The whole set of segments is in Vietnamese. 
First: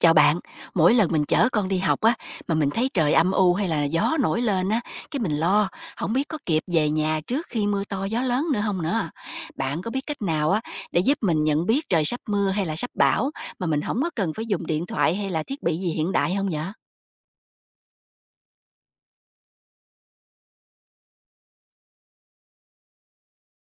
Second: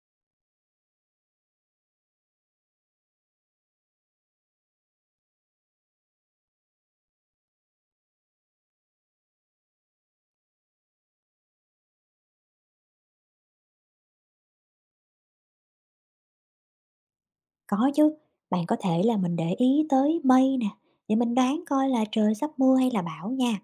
Chào bạn, mỗi lần mình chở con đi học á mà mình thấy trời âm u hay là gió nổi lên á, cái mình lo không biết có kịp về nhà trước khi mưa to gió lớn nữa không nữa. Bạn có biết cách nào á để giúp mình nhận biết trời sắp mưa hay là sắp bão mà mình không có cần phải dùng điện thoại hay là thiết bị gì hiện đại không vậy? Có chứ, bạn có thể là mình để ý tới mây nè, để mình đoán coi là trời sắp mưa hay là bão nha.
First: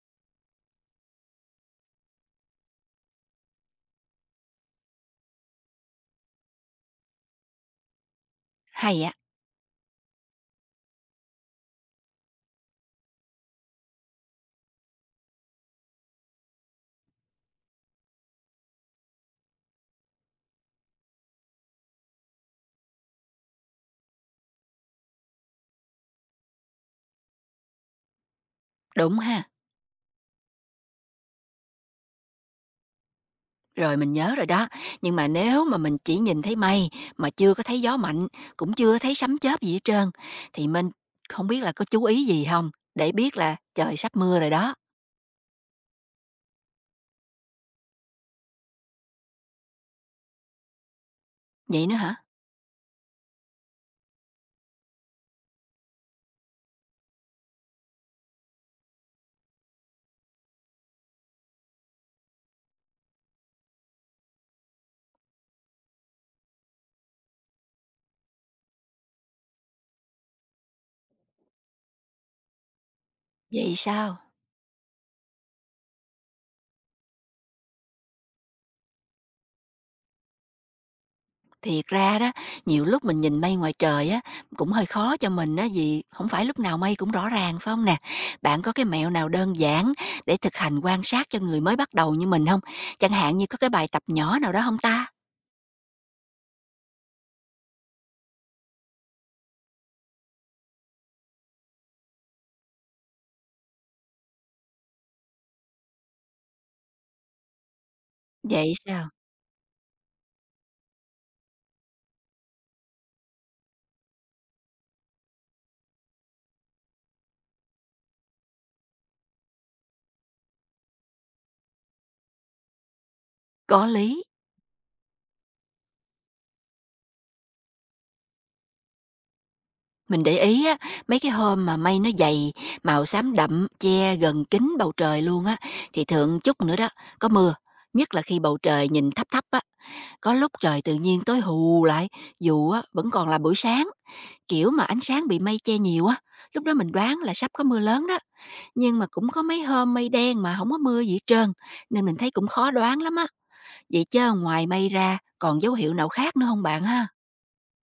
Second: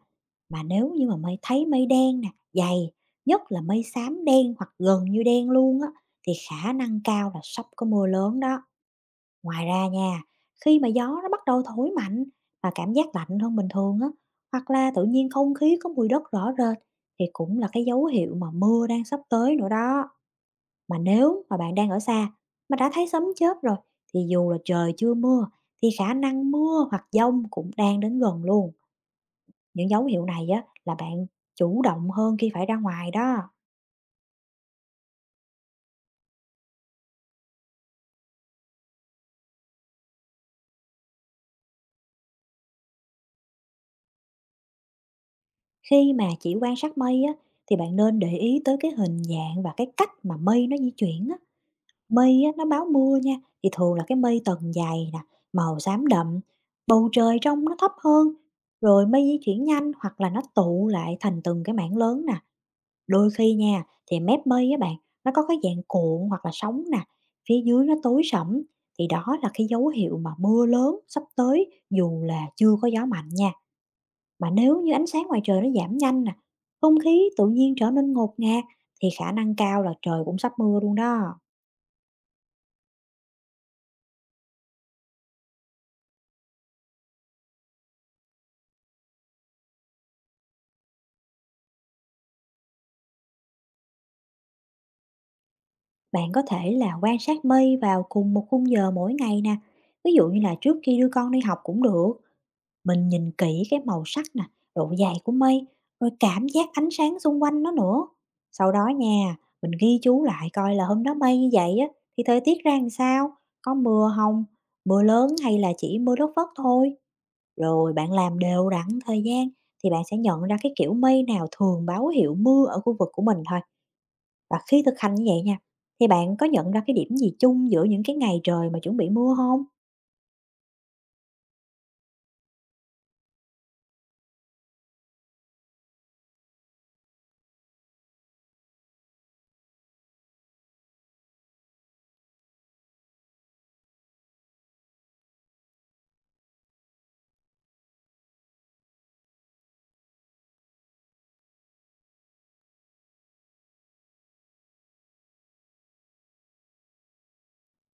Mà nếu như mà mây thấy mây đen nè, dày, nhất là mây xám đen hoặc gần như đen luôn á, thì khả năng cao là sắp có mưa lớn đó. Hay á, Ngoài ra nha, khi mà gió nó bắt đầu thổi mạnh và cảm giác lạnh hơn bình thường á, hoặc là tự nhiên không khí có mùi đất rõ rệt thì cũng là cái dấu hiệu mà mưa đang sắp tới nữa đó. Mà nếu mà bạn đang ở xa mà đã thấy sấm chớp rồi thì dù là trời chưa mưa thì khả năng mưa hoặc dông cũng đang đến gần luôn. đúng ha. Những dấu hiệu này á là bạn chủ động hơn khi phải ra ngoài đó. Rồi mình nhớ rồi đó, nhưng mà nếu mà mình chỉ nhìn thấy mây mà chưa có thấy gió mạnh, cũng chưa thấy sấm chớp gì hết trơn thì mình không biết là có chú ý gì không để biết là trời sắp mưa rồi đó. Khi mà chỉ quan sát mây á thì bạn nên để ý tới cái hình dạng và cái cách mà mây nó di chuyển á. Vậy nữa hả? Mây á, nó báo mưa nha, thì thường là cái mây tầng dày nè, màu xám đậm, bầu trời trong nó thấp hơn, rồi mây di chuyển nhanh hoặc là nó tụ lại thành từng cái mảng lớn nè. Đôi khi nha, thì mép mây á bạn, nó có cái dạng cuộn hoặc là sóng nè, phía dưới nó tối sẫm, thì đó là cái dấu hiệu mà mưa lớn sắp tới dù là chưa có gió mạnh nha. Vậy sao? Mà nếu như ánh sáng ngoài trời nó giảm nhanh nè, không khí tự nhiên trở nên ngột ngạt thì khả năng cao là trời cũng sắp mưa luôn đó. Thiệt ra đó, nhiều lúc mình nhìn mây ngoài trời á, cũng hơi khó cho mình á, vì không phải lúc nào mây cũng rõ ràng, phải không nè? Bạn có cái mẹo nào đơn giản để thực hành quan sát cho người mới bắt đầu như mình không? Chẳng hạn như có cái bài tập nhỏ nào đó không ta? Bạn có thể là quan sát mây vào cùng một khung giờ mỗi ngày nè, ví dụ như là trước khi đưa con đi học cũng được. Mình nhìn kỹ cái màu sắc nè, độ dày của mây, rồi cảm giác ánh sáng xung quanh nó nữa. Vậy Sau đó sao? nha, mình ghi chú lại coi là hôm đó mây như vậy á, thì thời tiết ra làm sao, có mưa không, mưa lớn hay là chỉ mưa lất phất thôi. Rồi bạn làm đều đặn thời gian thì bạn sẽ nhận ra cái kiểu mây nào thường báo hiệu mưa ở khu vực của mình thôi. Có lý. Và khi thực hành như vậy nha, thì bạn có nhận ra cái điểm gì chung giữa những cái ngày trời mà chuẩn bị mưa không? Mình để ý á, mấy cái hôm mà mây nó dày, màu xám đậm, che gần kín bầu trời luôn á, thì thường chút nữa đó, có mưa. Nhất là khi bầu trời nhìn thấp thấp á, có lúc trời tự nhiên tối hù lại, dù á vẫn còn là buổi sáng, kiểu mà ánh sáng bị mây che nhiều á, lúc đó mình đoán là sắp có mưa lớn đó, nhưng mà cũng có mấy hôm mây đen mà không có mưa gì hết trơn, nên mình thấy cũng khó đoán lắm á. Vậy chứ ngoài mây ra còn dấu hiệu nào khác nữa không bạn ha?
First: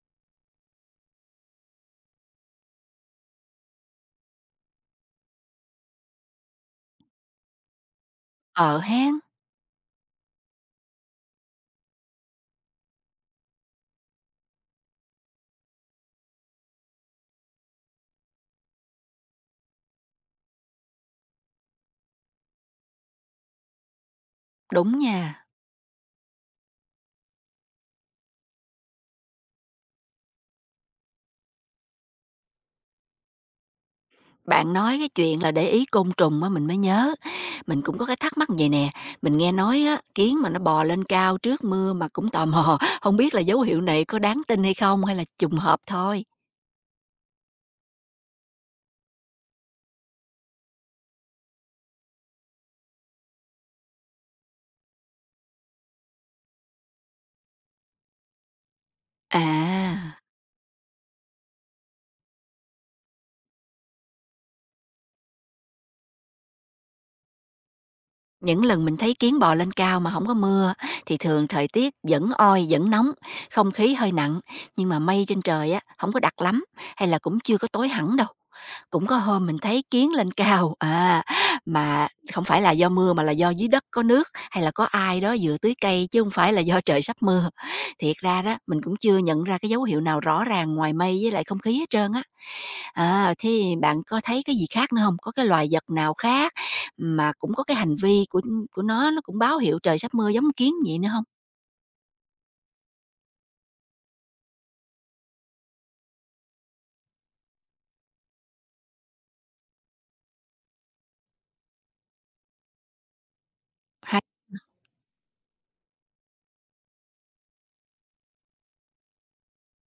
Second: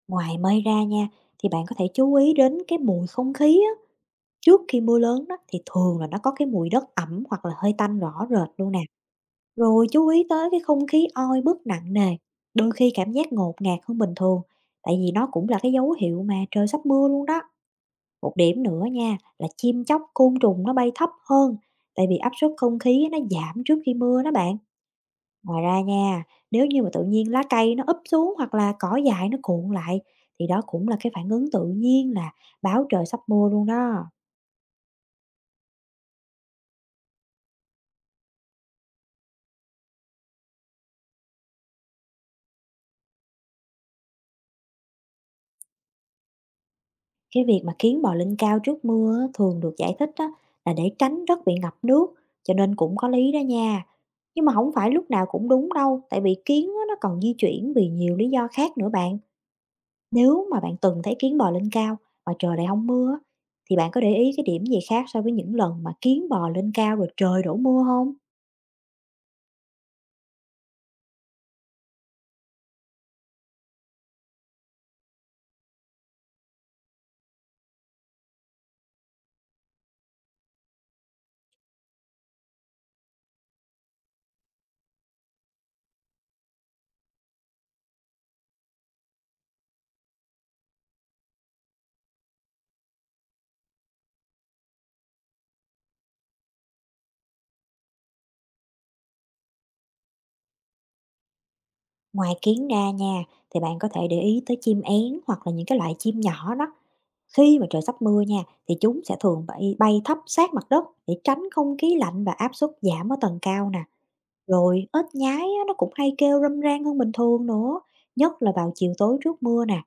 Ngoài mây ra nha, thì bạn có thể chú ý đến cái mùi không khí á. Trước khi mưa lớn đó thì thường là nó có cái mùi đất ẩm hoặc là hơi tanh rõ rệt luôn Ờ nè. hén, Rồi chú ý tới cái không khí oi bức nặng nề, đôi khi cảm giác ngột ngạt hơn bình thường, tại vì nó cũng là cái dấu hiệu mà trời sắp mưa luôn đó. Một điểm nữa nha là chim chóc, côn trùng nó bay thấp hơn, tại vì áp suất không khí nó giảm trước khi mưa đó bạn. đúng nha. Ngoài ra nha, nếu như mà tự nhiên lá cây nó úp xuống hoặc là cỏ dại nó cuộn lại thì đó cũng là cái phản ứng tự nhiên là báo trời sắp mưa luôn đó. Bạn nói cái chuyện là để ý côn trùng á mình mới nhớ. Mình cũng có cái thắc mắc vầy nè, mình nghe nói á, kiến mà nó bò lên cao trước mưa mà cũng tò mò, không biết là dấu hiệu này có đáng tin hay không hay là trùng hợp thôi? Cái việc mà kiến bò lên cao trước mưa á, thường được giải thích á, là để tránh đất bị ngập nước, cho nên cũng có lý đó nha. Nhưng mà không phải lúc nào cũng đúng đâu, tại vì kiến á, nó còn di chuyển vì nhiều lý do khác nữa bạn. À, Nếu mà bạn từng thấy kiến bò lên cao mà trời lại không mưa á, thì bạn có để ý cái điểm gì khác so với những lần mà kiến bò lên cao rồi trời đổ mưa không? những lần mình thấy kiến bò lên cao mà không có mưa thì thường thời tiết vẫn oi, vẫn nóng, không khí hơi nặng, nhưng mà mây trên trời á không có đặc lắm, hay là cũng chưa có tối hẳn đâu. Cũng có hôm mình thấy kiến lên cao, à, mà không phải là do mưa mà là do dưới đất có nước, hay là có ai đó vừa tưới cây chứ không phải là do trời sắp mưa. Thiệt ra đó, mình cũng chưa nhận ra cái dấu hiệu nào rõ ràng ngoài mây với lại không khí hết trơn á. À, thế bạn có thấy cái gì khác nữa không? Có cái loài vật nào khác mà cũng có cái hành vi của nó cũng báo hiệu trời sắp mưa giống kiến vậy nữa không? Ngoài kiến đa nha, thì bạn có thể để ý tới chim én hoặc là những cái loại chim nhỏ đó. Khi mà trời sắp mưa nha, thì chúng sẽ thường bay thấp sát mặt đất để tránh không khí lạnh và áp suất giảm ở tầng cao nè. Hay Rồi ếch nhái á, nó cũng hay kêu râm ran hơn bình thường nữa, nhất là vào chiều tối trước mưa nè.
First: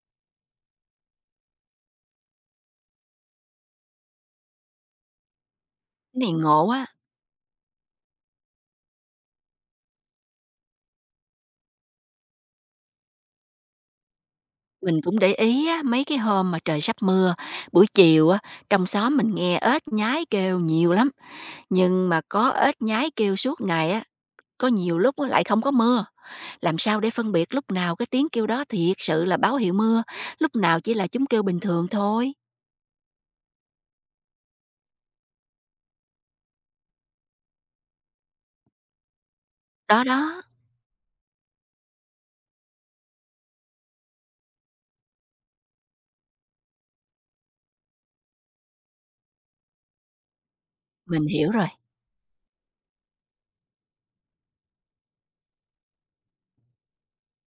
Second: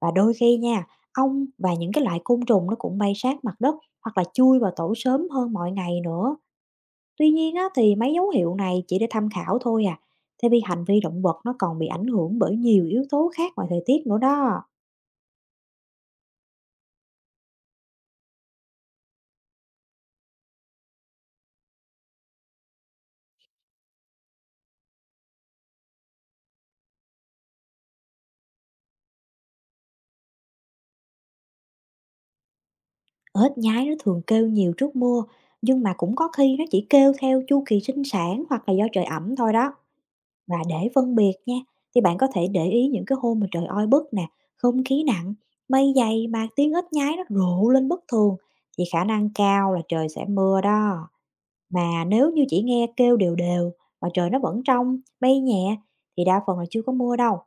Và đôi khi nha, ong và những cái loại côn trùng nó cũng bay sát mặt đất hoặc là chui vào tổ sớm hơn mọi ngày cái này nữa. ngộ á, Tuy nhiên á, thì mấy dấu hiệu này chỉ để tham khảo thôi à, tại vì hành vi động vật nó còn bị ảnh hưởng bởi nhiều yếu tố khác ngoài thời tiết nữa đó. mình cũng để ý á, mấy cái hôm mà trời sắp mưa, buổi chiều á, trong xóm mình nghe ếch nhái kêu nhiều lắm, nhưng mà có ếch nhái kêu suốt ngày á, có nhiều lúc á lại không có mưa. Làm sao để phân biệt lúc nào cái tiếng kêu đó thiệt sự là báo hiệu mưa, lúc nào chỉ là chúng kêu bình thường thôi? Ếch nhái nó thường kêu nhiều trước mưa, nhưng mà cũng có khi nó chỉ kêu theo chu kỳ sinh sản hoặc là do trời ẩm thôi đó. Đó, đó, Và để phân biệt nha, thì bạn có thể để ý những cái hôm mà trời oi bức nè, không khí nặng, mây dày mà tiếng ếch nhái nó rộ lên bất thường, thì khả năng cao là trời sẽ mưa đó. mình hiểu rồi. Mà nếu như chỉ nghe kêu đều đều mà trời nó vẫn trong, bay nhẹ thì đa phần là chưa có mưa đâu.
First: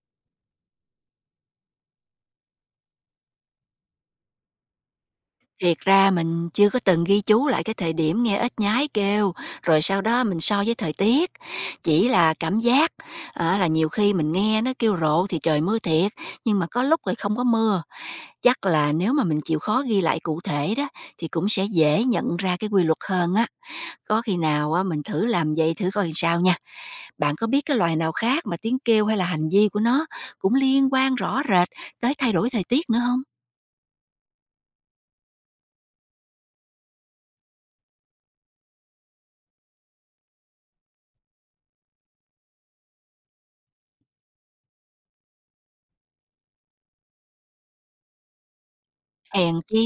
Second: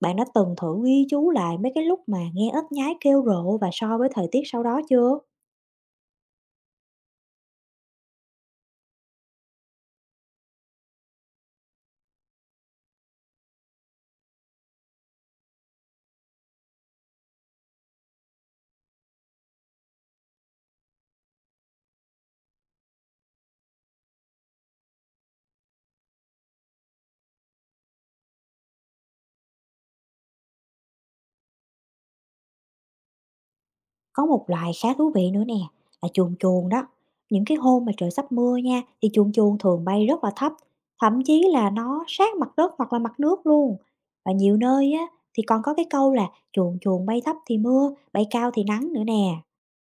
Bạn đã từng thử ghi chú lại mấy cái lúc mà nghe ếch nhái kêu rộ và so với thời tiết sau đó chưa? Thiệt ra mình chưa có từng ghi chú lại cái thời điểm nghe ếch nhái kêu, rồi sau đó mình so với thời tiết. Chỉ là cảm giác, à, là nhiều khi mình nghe nó kêu rộ thì trời mưa thiệt, nhưng mà có lúc lại không có mưa. Chắc là nếu mà mình chịu khó ghi lại cụ thể đó, thì cũng sẽ dễ nhận ra cái quy luật hơn á. Có khi nào á, mình thử làm vậy thử coi sao nha. Bạn có biết cái loài nào khác mà tiếng kêu hay là hành vi của nó cũng liên quan rõ rệt tới thay đổi thời tiết nữa không? Có một loài khá thú vị nữa nè, là chuồn chuồn đó. Những cái hôm mà trời sắp mưa nha thì chuồn chuồn thường bay rất là thấp, thậm chí là nó sát mặt đất hoặc là mặt nước luôn. Và nhiều nơi á thì còn có cái câu là chuồn chuồn bay thấp thì mưa, bay cao thì nắng nữa nè. Hèn chi,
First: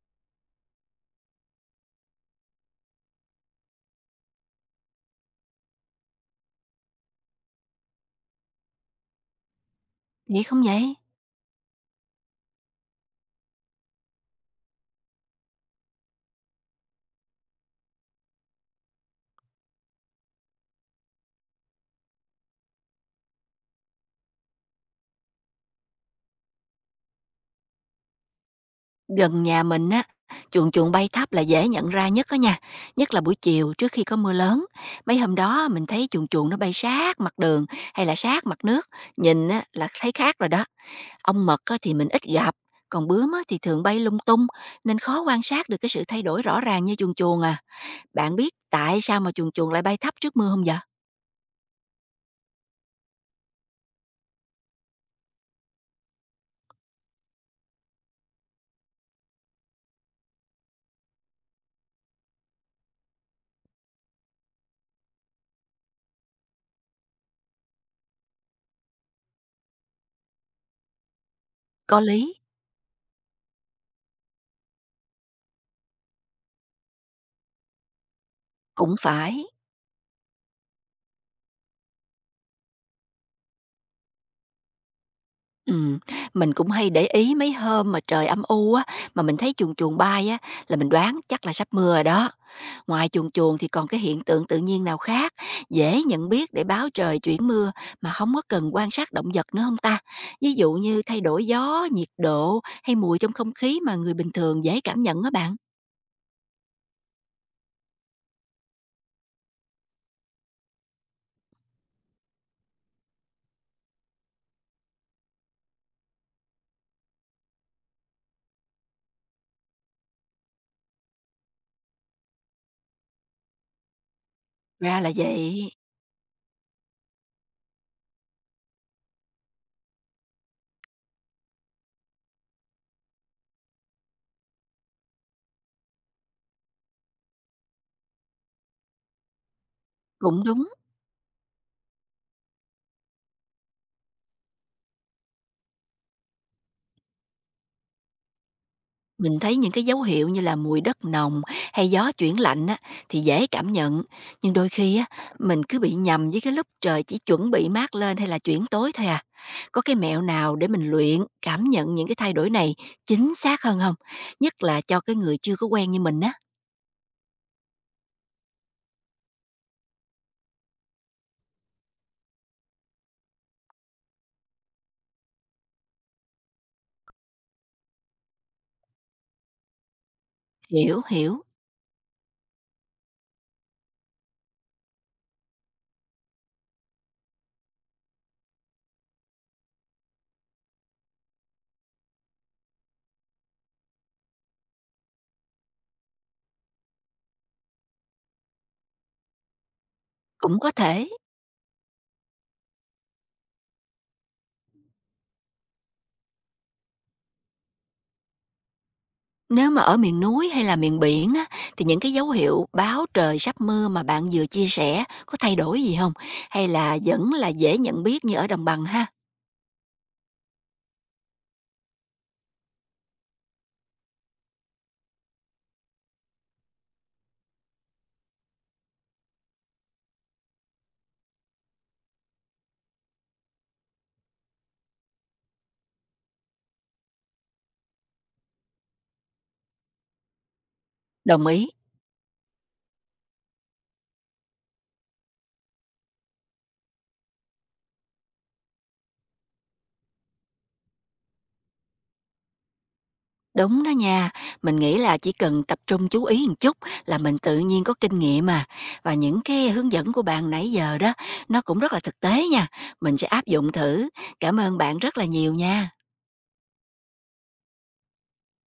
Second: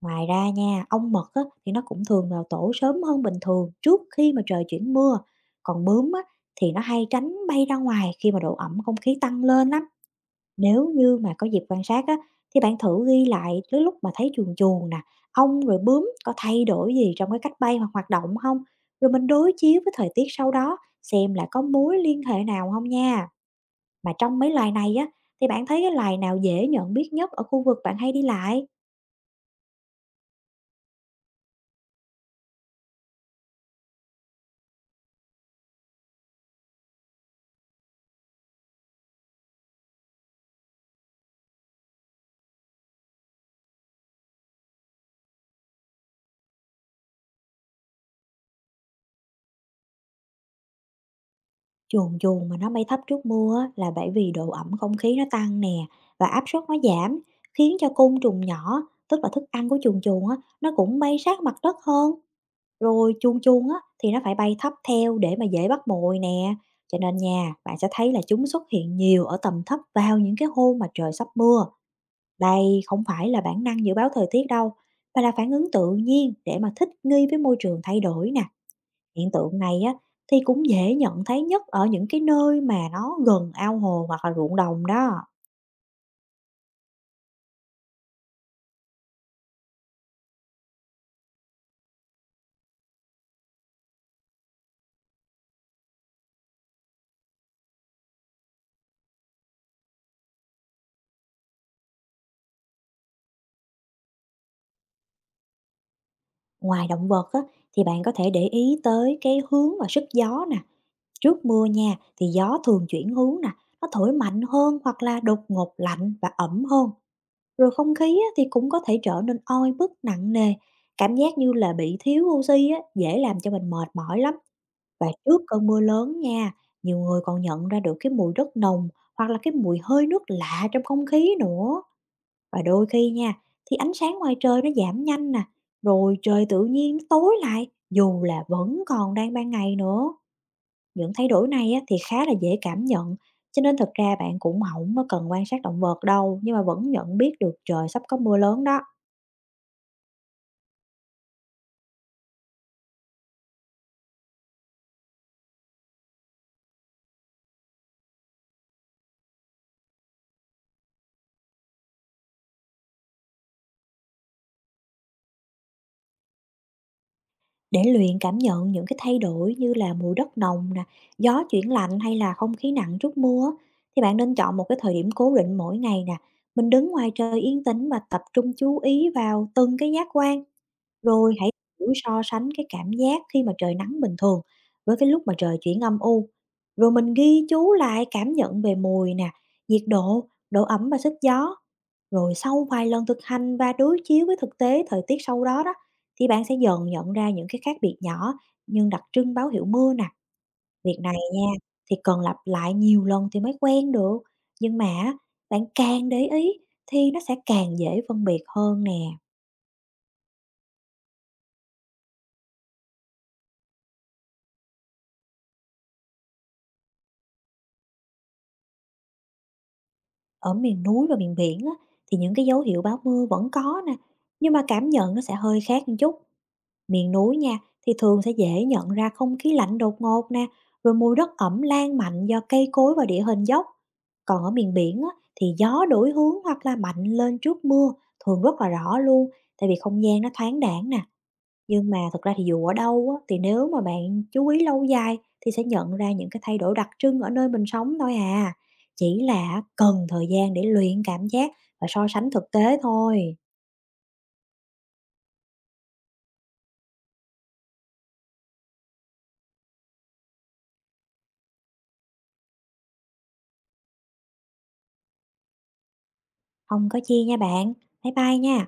Ngoài ra nha, ong mật á, thì nó cũng thường vào tổ sớm hơn bình thường trước khi mà trời chuyển mưa. Còn bướm á, thì nó hay tránh bay ra ngoài khi mà độ ẩm không khí tăng lên lắm. nghĩ không Nếu vậy? như mà có dịp quan sát á, thì bạn thử ghi lại cái lúc mà thấy chuồn chuồn nè, ong rồi bướm có thay đổi gì trong cái cách bay hoặc hoạt động không? Rồi mình đối chiếu với thời tiết sau đó xem là có mối liên hệ nào không nha. Mà trong mấy loài này á, thì bạn thấy cái loài nào dễ nhận biết nhất ở khu vực bạn hay đi lại? Gần nhà mình á, chuồn chuồn bay thấp là dễ nhận ra nhất đó nha, nhất là buổi chiều trước khi có mưa lớn. Mấy hôm đó mình thấy chuồn chuồn nó bay sát mặt đường hay là sát mặt nước, nhìn á, là thấy khác rồi đó. Ong mật á, thì mình ít gặp, còn bướm á, thì thường bay lung tung, nên khó quan sát được cái sự thay đổi rõ ràng như chuồn chuồn à. Bạn biết tại sao mà chuồn chuồn lại bay thấp trước mưa không vậy? Chuồn chuồn mà nó bay thấp trước mưa á, là bởi vì độ ẩm không khí nó tăng nè và áp suất nó giảm, khiến cho côn trùng nhỏ, tức là thức ăn của chuồn chuồn á, nó cũng bay sát mặt đất hơn, rồi chuồn chuồn á thì nó phải bay thấp theo để mà dễ bắt mồi nè. Cho nên nha, bạn sẽ thấy là chúng xuất hiện nhiều ở tầm thấp vào những cái hôm mà trời sắp mưa. Có lý, Đây không phải là bản năng dự báo thời tiết đâu, mà là phản ứng tự nhiên để mà thích nghi với môi trường thay đổi nè. cũng Hiện phải. tượng này á, thì cũng dễ nhận thấy nhất ở những cái nơi mà nó gần ao hồ hoặc là ruộng đồng đó. Ừ, mình cũng hay để ý mấy hôm mà trời âm u á, mà mình thấy chuồn chuồn bay á, là mình đoán chắc là sắp mưa rồi đó. Ngoài chuồn chuồn thì còn cái hiện tượng tự nhiên nào khác dễ nhận biết để báo trời chuyển mưa mà không có cần quan sát động vật nữa không ta? Ví dụ như thay đổi gió, nhiệt độ hay mùi trong không khí mà người bình thường dễ cảm nhận á bạn. Ngoài động vật á, thì bạn có thể để ý tới cái hướng và sức gió nè. Trước mưa nha, thì gió thường chuyển hướng nè, nó thổi mạnh hơn hoặc là đột ngột lạnh và ẩm hơn. Rồi không khí á, thì cũng có thể trở nên oi bức nặng nề. Cảm giác như là bị thiếu oxy á, dễ làm cho mình mệt mỏi lắm. Ra Và là trước cơn vậy. mưa lớn nha, nhiều người còn nhận ra được cái mùi đất nồng hoặc là cái mùi hơi nước lạ trong không khí nữa. Và đôi khi nha, thì ánh sáng ngoài trời nó giảm nhanh nè, rồi trời tự nhiên nó tối lại dù là vẫn còn đang ban ngày nữa. Cũng đúng. Những thay đổi này á, thì khá là dễ cảm nhận, cho nên thật ra bạn cũng không có cần quan sát động vật đâu, nhưng mà vẫn nhận biết được trời sắp có mưa lớn đó. Mình thấy những cái dấu hiệu như là mùi đất nồng hay gió chuyển lạnh á, thì dễ cảm nhận, nhưng đôi khi á, mình cứ bị nhầm với cái lúc trời chỉ chuẩn bị mát lên hay là chuyển tối thôi à. Có cái mẹo nào để mình luyện cảm nhận những cái thay đổi này chính xác hơn không? Nhất là cho cái người chưa có quen như mình á. Để luyện cảm nhận những cái thay đổi như là mùi đất nồng nè, gió chuyển lạnh hay là không khí nặng trước mưa á, thì bạn nên chọn một cái thời điểm cố định mỗi ngày nè. Mình đứng ngoài trời yên tĩnh và tập trung chú ý vào từng cái giác quan. Hiểu, Rồi hiểu, hãy thử so sánh cái cảm giác khi mà trời nắng bình thường với cái lúc mà trời chuyển âm u. Rồi mình ghi chú lại cảm nhận về mùi nè, nhiệt độ, độ ẩm và sức gió. Rồi sau vài lần thực hành và đối chiếu với thực tế thời tiết sau đó đó thì bạn sẽ dần nhận ra những cái khác biệt nhỏ nhưng đặc trưng báo hiệu mưa nè. cũng có Việc thể. này nha, thì cần lặp lại nhiều lần thì mới quen được. Nhưng mà á, bạn càng để ý thì nó sẽ càng dễ phân biệt hơn nè. Nếu mà ở miền núi hay là miền biển á, thì những cái dấu hiệu báo trời sắp mưa mà bạn vừa chia sẻ có thay đổi gì không? Hay là vẫn là dễ nhận biết như ở đồng bằng ha? Ở miền núi và miền biển á, thì những cái dấu hiệu báo mưa vẫn có nè. Nhưng mà cảm nhận nó sẽ hơi khác một chút. Miền núi nha, thì thường sẽ dễ nhận ra không khí lạnh đột ngột nè, rồi mùi đất ẩm lan mạnh do cây cối và địa hình dốc. Còn ở miền biển á, thì gió đổi hướng hoặc là mạnh lên trước mưa thường rất là rõ luôn, tại vì không gian nó thoáng đãng nè. Đồng ý. Nhưng mà thực ra thì dù ở đâu á, thì nếu mà bạn chú ý lâu dài thì sẽ nhận ra những cái thay đổi đặc trưng ở nơi mình sống thôi à. Chỉ là cần thời gian để luyện cảm giác và so sánh thực tế thôi. Đúng đó nha, mình nghĩ là chỉ cần tập trung chú ý một chút là mình tự nhiên có kinh nghiệm mà. Và những cái hướng dẫn của bạn nãy giờ đó, nó cũng rất là thực tế nha. Mình sẽ áp dụng thử. Cảm ơn bạn rất là nhiều nha. Không có chi nha bạn. Bye bye nha.